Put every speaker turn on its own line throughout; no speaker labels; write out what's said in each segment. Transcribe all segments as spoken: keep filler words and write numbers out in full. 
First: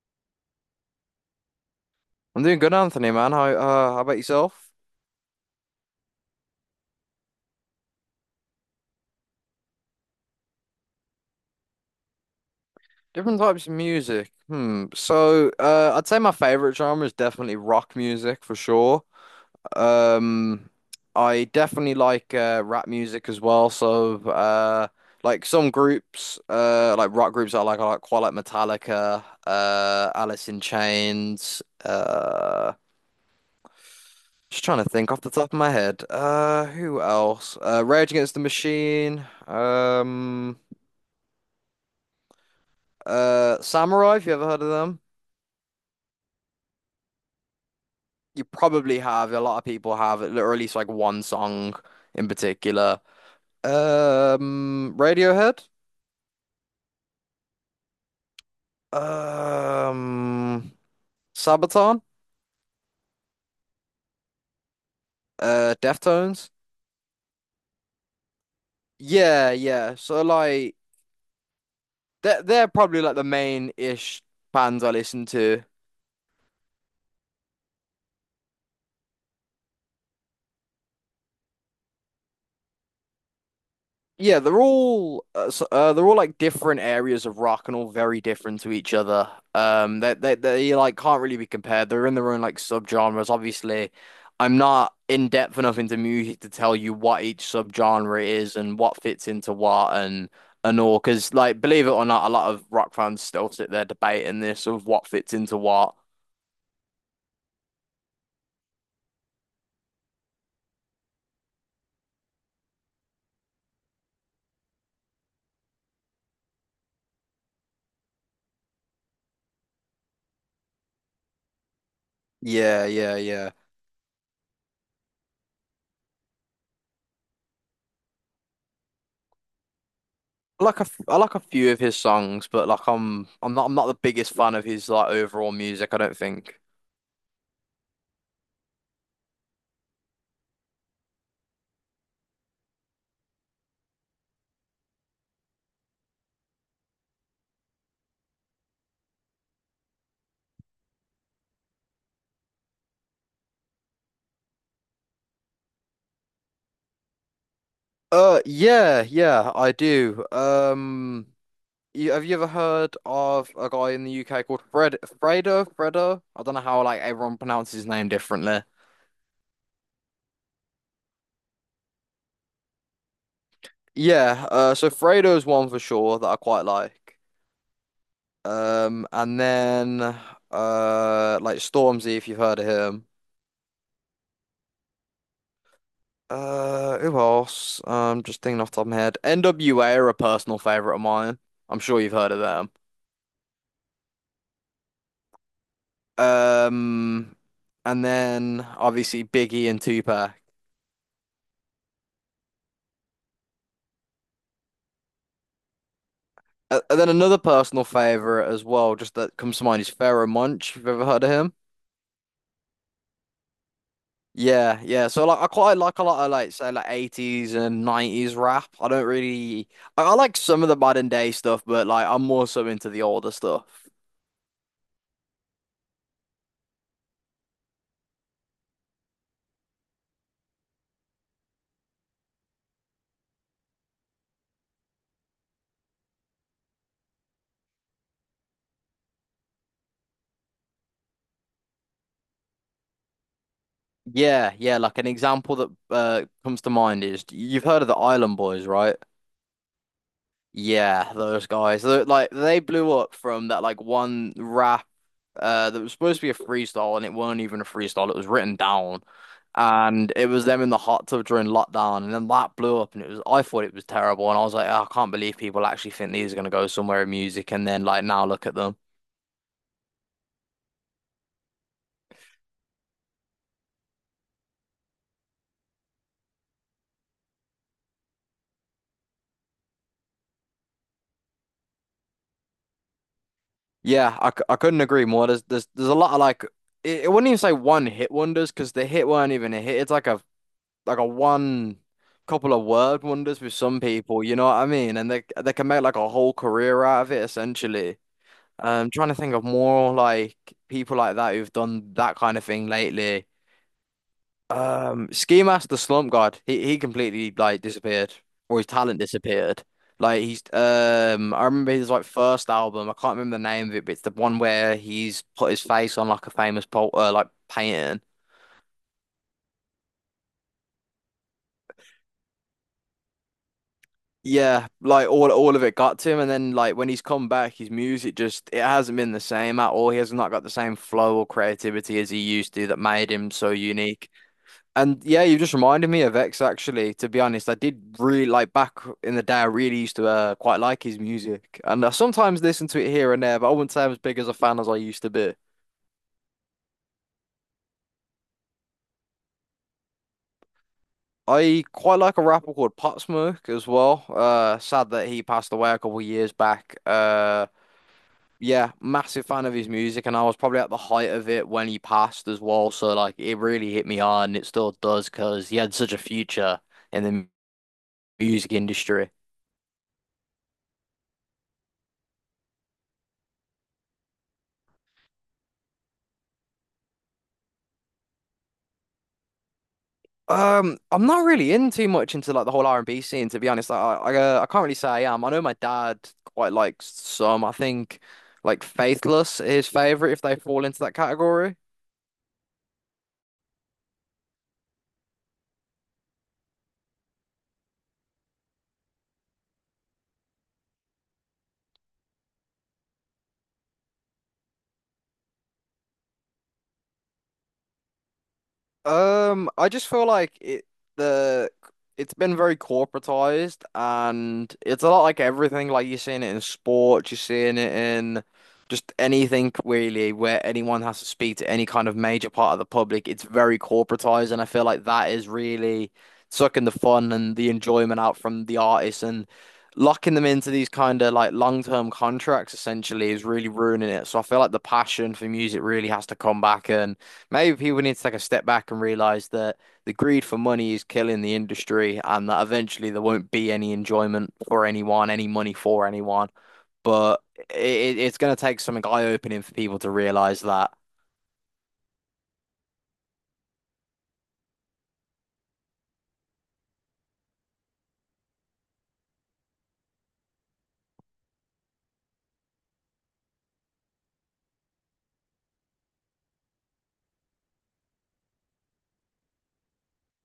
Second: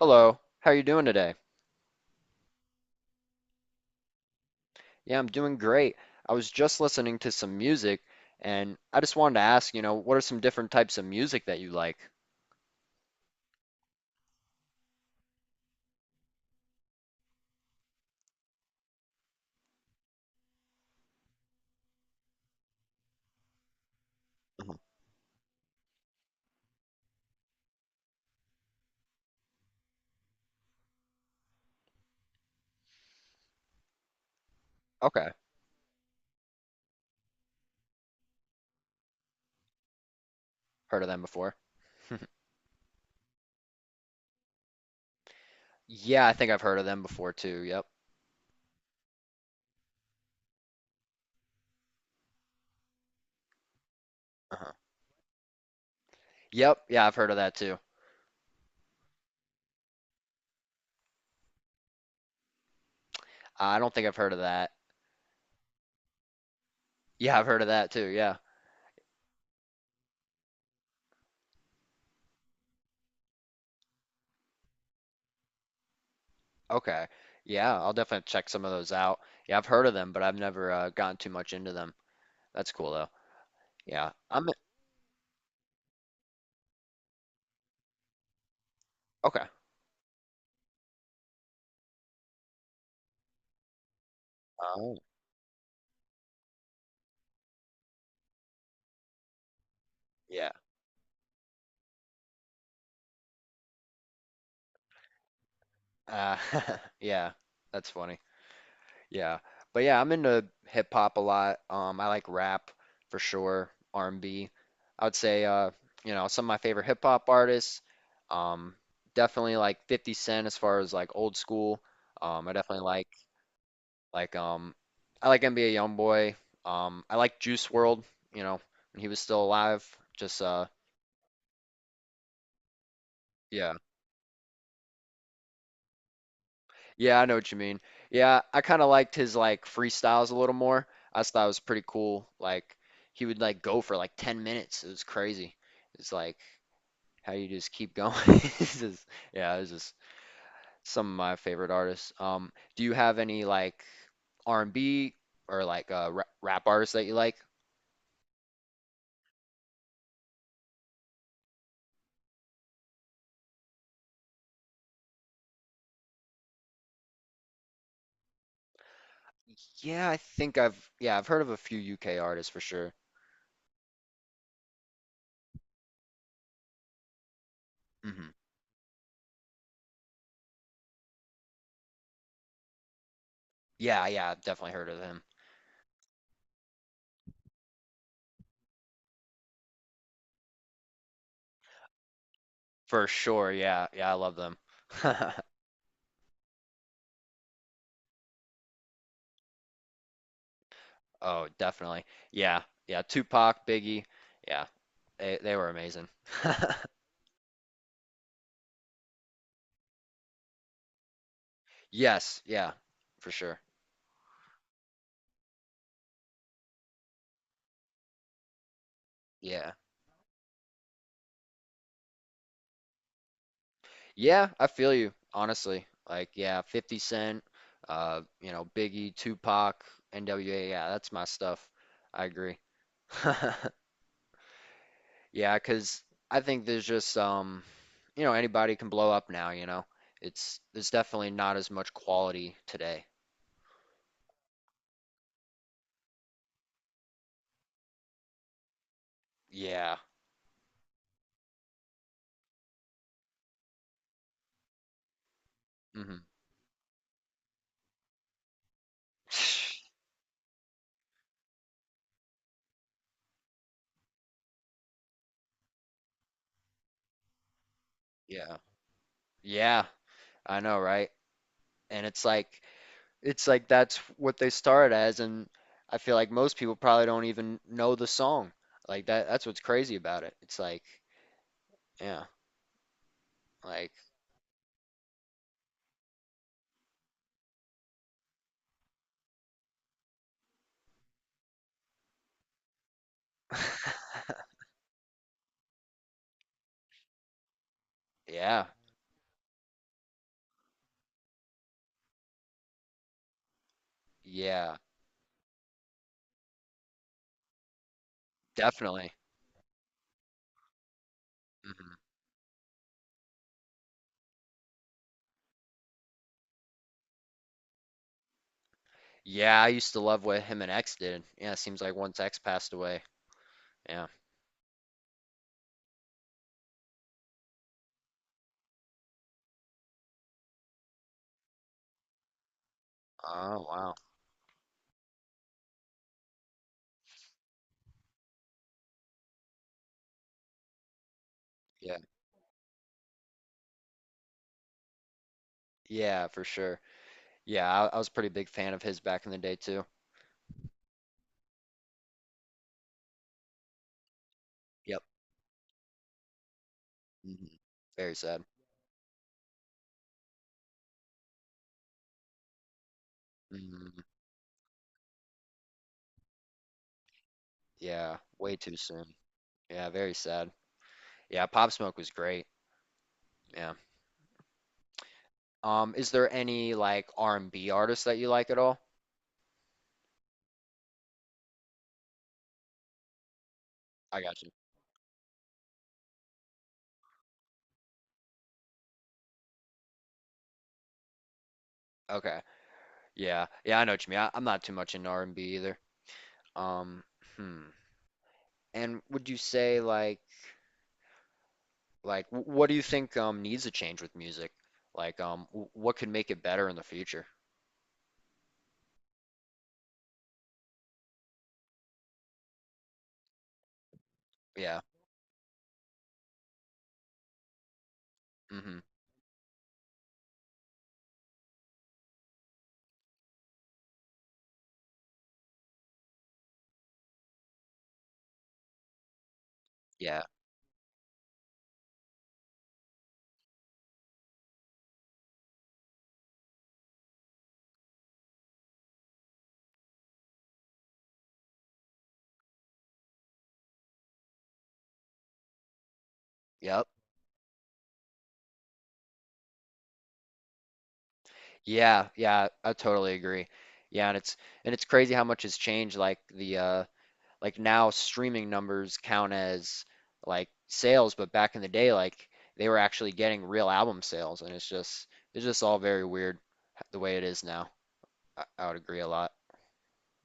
Hello, how are you doing today?
I'm doing good, Anthony, man. How uh, how about yourself?
Yeah, I'm doing great. I was just listening to some music and I just wanted to ask, you know, what are some different types of music that you like?
Different types of music. Hmm. So, uh, I'd say my favorite genre is definitely rock music for sure. Um, I definitely like uh, rap music as well. So,
Mhm.
uh, like some groups, uh, like rock groups I like, I like, quite like, Metallica, uh, Alice in Chains. Uh, just trying to think off
Okay,
the top of my head. Uh, who else? Uh, Rage Against the Machine. Um.
heard of them before.
Uh, Samurai, if you ever heard of them,
Yeah, I think I've heard of them before too. Yep.
you probably have. A lot of people have, or at least like one song in particular.
Uh-huh.
Um, Radiohead,
Yep, yeah, I've heard of that too.
um, Sabaton,
I don't think I've heard of that.
uh, Deftones.
Yeah, I've heard of that too. Yeah.
Yeah, yeah. So like, they're they're probably like the main-ish bands I listen to.
Okay. Yeah, I'll definitely check some of those out. Yeah, I've heard of them, but I've never uh, gotten too much into them. That's cool though. Yeah.
Yeah,
I'm
they're all uh, s- uh, they're all like different areas of rock and all very different to each other.
okay.
Um, they they they like can't really be compared. They're in their own like subgenres. Obviously, I'm not
Oh,
in depth enough into music to tell you what each subgenre is and what fits into what and
yeah.
and all. Because like, believe it or not, a lot of rock fans still sit there debating this of what fits into what.
Uh, yeah, that's funny. Yeah. But yeah, I'm into hip hop a lot. Um, I like rap for sure, R and B. I would say uh, you know, some of my favorite hip hop artists. Um, Definitely like fifty Cent as far as like old school. Um, I definitely
Yeah,
like
yeah, yeah.
like um I like N B A Youngboy. Um, I like Juice World, you know, when he was still alive. Just
I
uh
like a f I like a few of his songs, but like I'm I'm not
Yeah.
I'm not the biggest fan of his like overall music, I don't think.
Yeah, I know what you mean. Yeah, I kind of liked his like freestyles a little more. I just thought it was pretty cool. Like he would like go for like ten minutes. It was crazy. It's like how you just keep going. It's just- yeah, it's just some of my favorite artists. Um, do you have any like R and B or like uh, ra rap artists that you like?
Uh, yeah, yeah, I do. Um, you, have you ever heard of a guy in the U K called Fred Fredo? Fredo? I don't know how like everyone pronounces his name differently.
Yeah, I think I've yeah, I've heard of a few U K artists for sure.
Yeah, uh, so Fredo's one for sure that I quite like.
Hmm.
Um, and then uh, like Stormzy, if you've heard of him.
Yeah, yeah, I've definitely heard of them.
Uh, who else? Um, just thinking off the top of my head. N W A are a personal favorite of mine. I'm sure you've heard of them.
For sure. Yeah. Yeah, I love them.
Um, and then obviously Biggie and Tupac.
Oh, definitely. Yeah. Yeah. Tupac, Biggie. Yeah. They they were amazing.
And and then another personal favorite as well, just that comes to mind, is Pharoah Monch. You've ever heard of him?
Yes. Yeah. For sure.
Yeah, yeah. So like, I quite like a lot of, like say like, eighties and nineties rap. I don't really,
Yeah.
I, I like some of the modern day stuff, but like I'm more so into the older stuff.
Yeah, I feel you, honestly. Like, yeah, fifty Cent, uh, you know, Biggie, Tupac, N W A. Yeah, that's my stuff. I agree. Yeah, 'cause I think there's just um, you know, anybody can blow up now, you know. It's there's definitely not as much quality today.
Yeah, yeah. Like an example that uh comes to mind is, you've heard of the Island Boys, right?
Yeah.
Yeah, those guys. They're, like they blew up from that like one rap uh that was
Hmm.
supposed to be a freestyle, and it weren't even a freestyle. It was written down. And it was them in the hot tub during lockdown, and then that blew up, and it was, I thought it was terrible, and I was like, "Oh, I can't believe people actually think these are gonna go somewhere in music," and then like now look at
Yeah.
them.
Yeah, I know, right? And it's like it's like that's what they started as, and I feel like most people probably don't even know the song. Like that that's what's crazy about it. It's like, yeah, like
Yeah, I, c- I couldn't agree more. There's there's there's a lot of like, it, it wouldn't even say one hit wonders because the hit weren't even a hit. It's like a, like a one couple of word wonders with some people, you know what I mean? And they they can make like a whole career out of it essentially.
yeah,
I'm trying to think of more like people like that who've done that kind of thing lately.
yeah,
Um, Ski Mask the Slump God, he he completely like disappeared, or his talent
definitely.
disappeared. Like he's um, I remember his like
Hmm.
first album. I can't remember the name of it, but it's the one where he's put his face on like a famous pol uh, like painting.
Yeah, I used to love what him and X did. Yeah, it seems like once X passed away. Yeah.
Yeah, like all all of it got to him, and then like when he's come back, his music just, it hasn't been the same at all. He has not got the same flow or creativity as he used to, that made him so
Oh, wow.
unique. And yeah, you just reminded me of X actually. To be honest, I did really like, back in the day, I really used to uh, quite like his music, and I
Yeah.
sometimes listen to it here and there. But I wouldn't say I'm as big as a fan as I used to be.
Yeah, for sure. Yeah, I, I was a pretty big fan of his back in the day too.
I quite like a rapper called Pop Smoke as well. Uh, sad
Yep.
that he passed away a couple of years back. Uh,
Hmm. Very sad.
yeah, massive fan of his music, and I was probably at the height of it when he passed as well. So like, it really hit me
Hmm.
hard, and it still does because he had such a future in the
Yeah,
music
way too soon.
industry.
Yeah, very sad. Yeah, Pop Smoke was great. Yeah. Um, is there any like R and B artists that you like at all?
Um, I'm not really in too much into like the whole R and B scene, to be honest. Like, I I,
I
uh,
got
I
you.
can't really say I am. I know my dad quite likes some. I think like Faithless is his favorite if they fall into that category.
Okay. Yeah. Yeah, I know what you mean. I, I'm not too much into R and B either. Um, hmm. And would you say like like wh- what do you think um needs a change with music? Like um wh- what could make it better in the future?
Um, I just feel like it the it's been very corporatized, and
Yeah.
it's a lot like everything. Like you're seeing it in sports, you're seeing it in
Hmm.
just anything really where anyone has to speak to any kind of major part of the public. It's very corporatized, and I feel like that is really sucking the fun and the enjoyment out from the artists and locking
Yeah.
them into these kind of like long-term contracts essentially is really ruining it. So I feel like the passion for music really has to come back, and maybe people need to take a step back and realize that the greed for money is killing the industry and that eventually there won't be any enjoyment for anyone, any money for anyone.
Yep.
But it, it's going to take something eye-opening for people to realize that.
Yeah. Yeah, I totally agree. Yeah, and it's and it's crazy how much has changed like the uh like now streaming numbers count as like sales, but back in the day, like they were actually getting real album sales, and it's just it's just all very weird the way it is now. I, I would agree a lot.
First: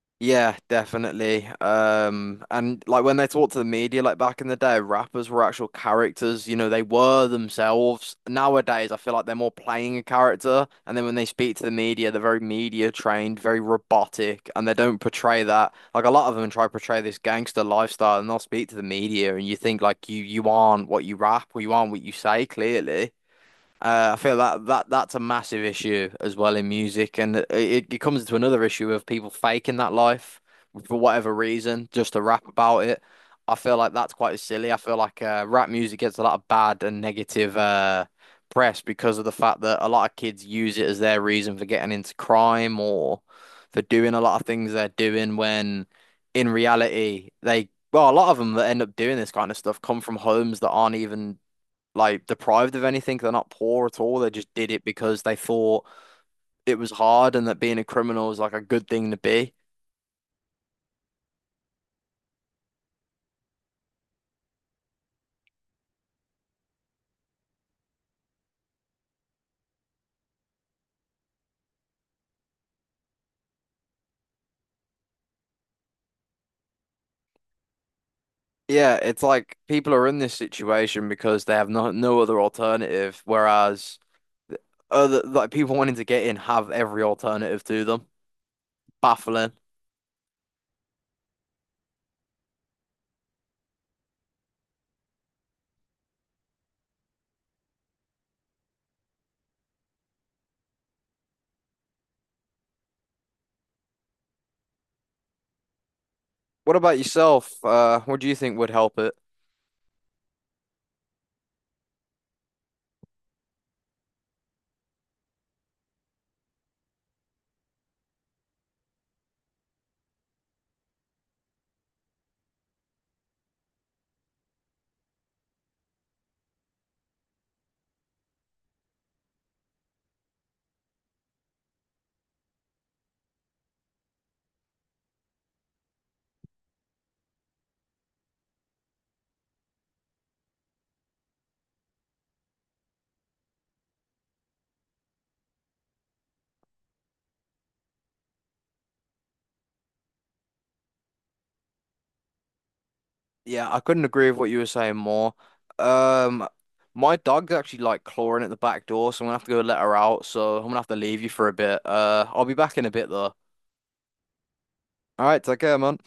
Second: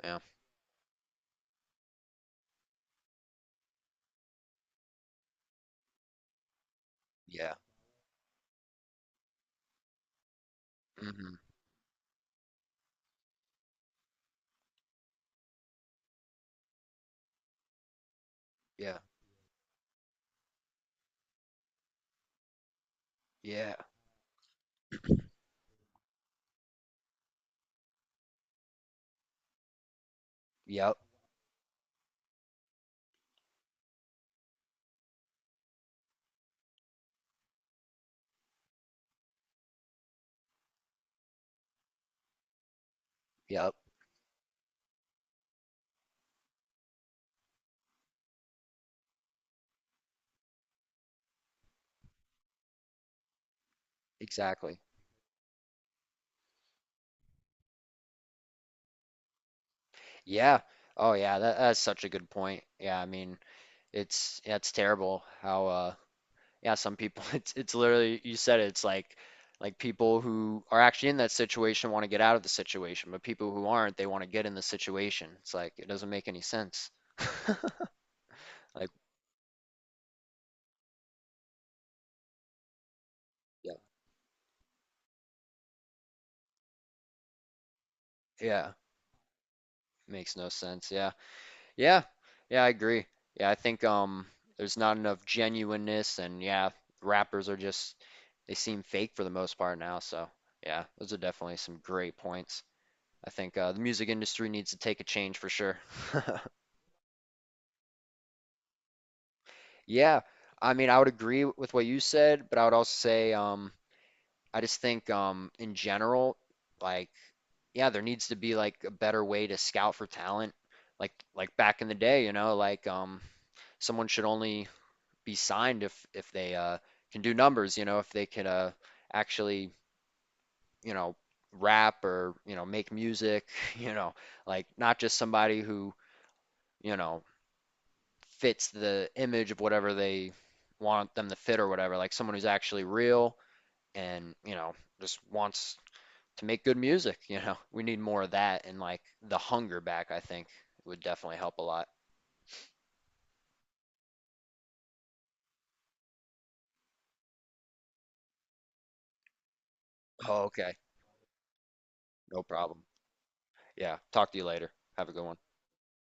Yeah.
Yeah, definitely. Um, and like when they talk to the media, like back in the day, rappers were actual characters, you know, they were
Yeah.
themselves. Nowadays, I feel like they're more playing a character, and then when they
Hmm.
speak to the media, they're very media trained, very robotic, and they don't portray that. Like a lot of them try to portray this gangster lifestyle, and they'll speak to the
Yeah.
media, and you think like, you you aren't what you rap, or you aren't what you say, clearly.
Yeah.
Uh, I feel that that that's a massive issue as well in music, and it, it it comes into another issue of people faking that life
Yep.
for whatever reason, just to rap about it. I feel like that's quite silly. I feel like uh, rap music gets a lot of bad and negative uh, press because of the fact that a lot of kids use it as their reason for getting into crime or
Yep.
for doing a lot of things they're doing, when in reality they, well, a lot of them that end up doing this kind of stuff come from homes that aren't even like deprived of anything. They're not poor at all. They just did
Exactly.
it because they thought it was hard and that being a criminal is like a good thing to be.
Yeah. Oh yeah, that, that's such a good point. Yeah, I mean, it's that's terrible how uh yeah, some people it's it's literally you said it, it's like like people who are actually in that situation want to get out of the situation, but people who aren't, they want to get in the situation. It's like it doesn't make any sense. Like
Yeah, it's like people are in this situation because they have no no other alternative,
yeah,
whereas other like people wanting to get in have every alternative to them.
yeah,
Baffling.
makes no sense. Yeah. Yeah. Yeah, I agree. Yeah, I think um there's not enough genuineness, and yeah, rappers are just they seem fake for the most part now, so yeah, those are definitely some great points. I think uh, the music industry needs to take a change for sure.
What about yourself? Uh, what do you think would help it?
Yeah, I mean, I would agree with what you said, but I would also say, um, I just think, um, in general, like, yeah, there needs to be like a better way to scout for talent, like, like back in the day, you know, like, um, someone should only be signed if if they uh can do numbers, you know, if they can uh actually, you know, rap or you know make music, you know, like not just somebody who you know fits the image of whatever they want them to fit or whatever, like someone who's actually real and you know just wants to make good music, you know, we need more of that, and like the hunger back I think would definitely help a lot.
Yeah, I couldn't agree with what you were saying more. Um, my dog's actually like clawing at the back door, so I'm gonna have to go let her out.
Oh,
So I'm
okay,
gonna have to leave you for a bit. Uh,
no
I'll be back
problem.
in a bit though.
Yeah, talk to you later, have a good
All
one.
right,
Yep.
take care, man.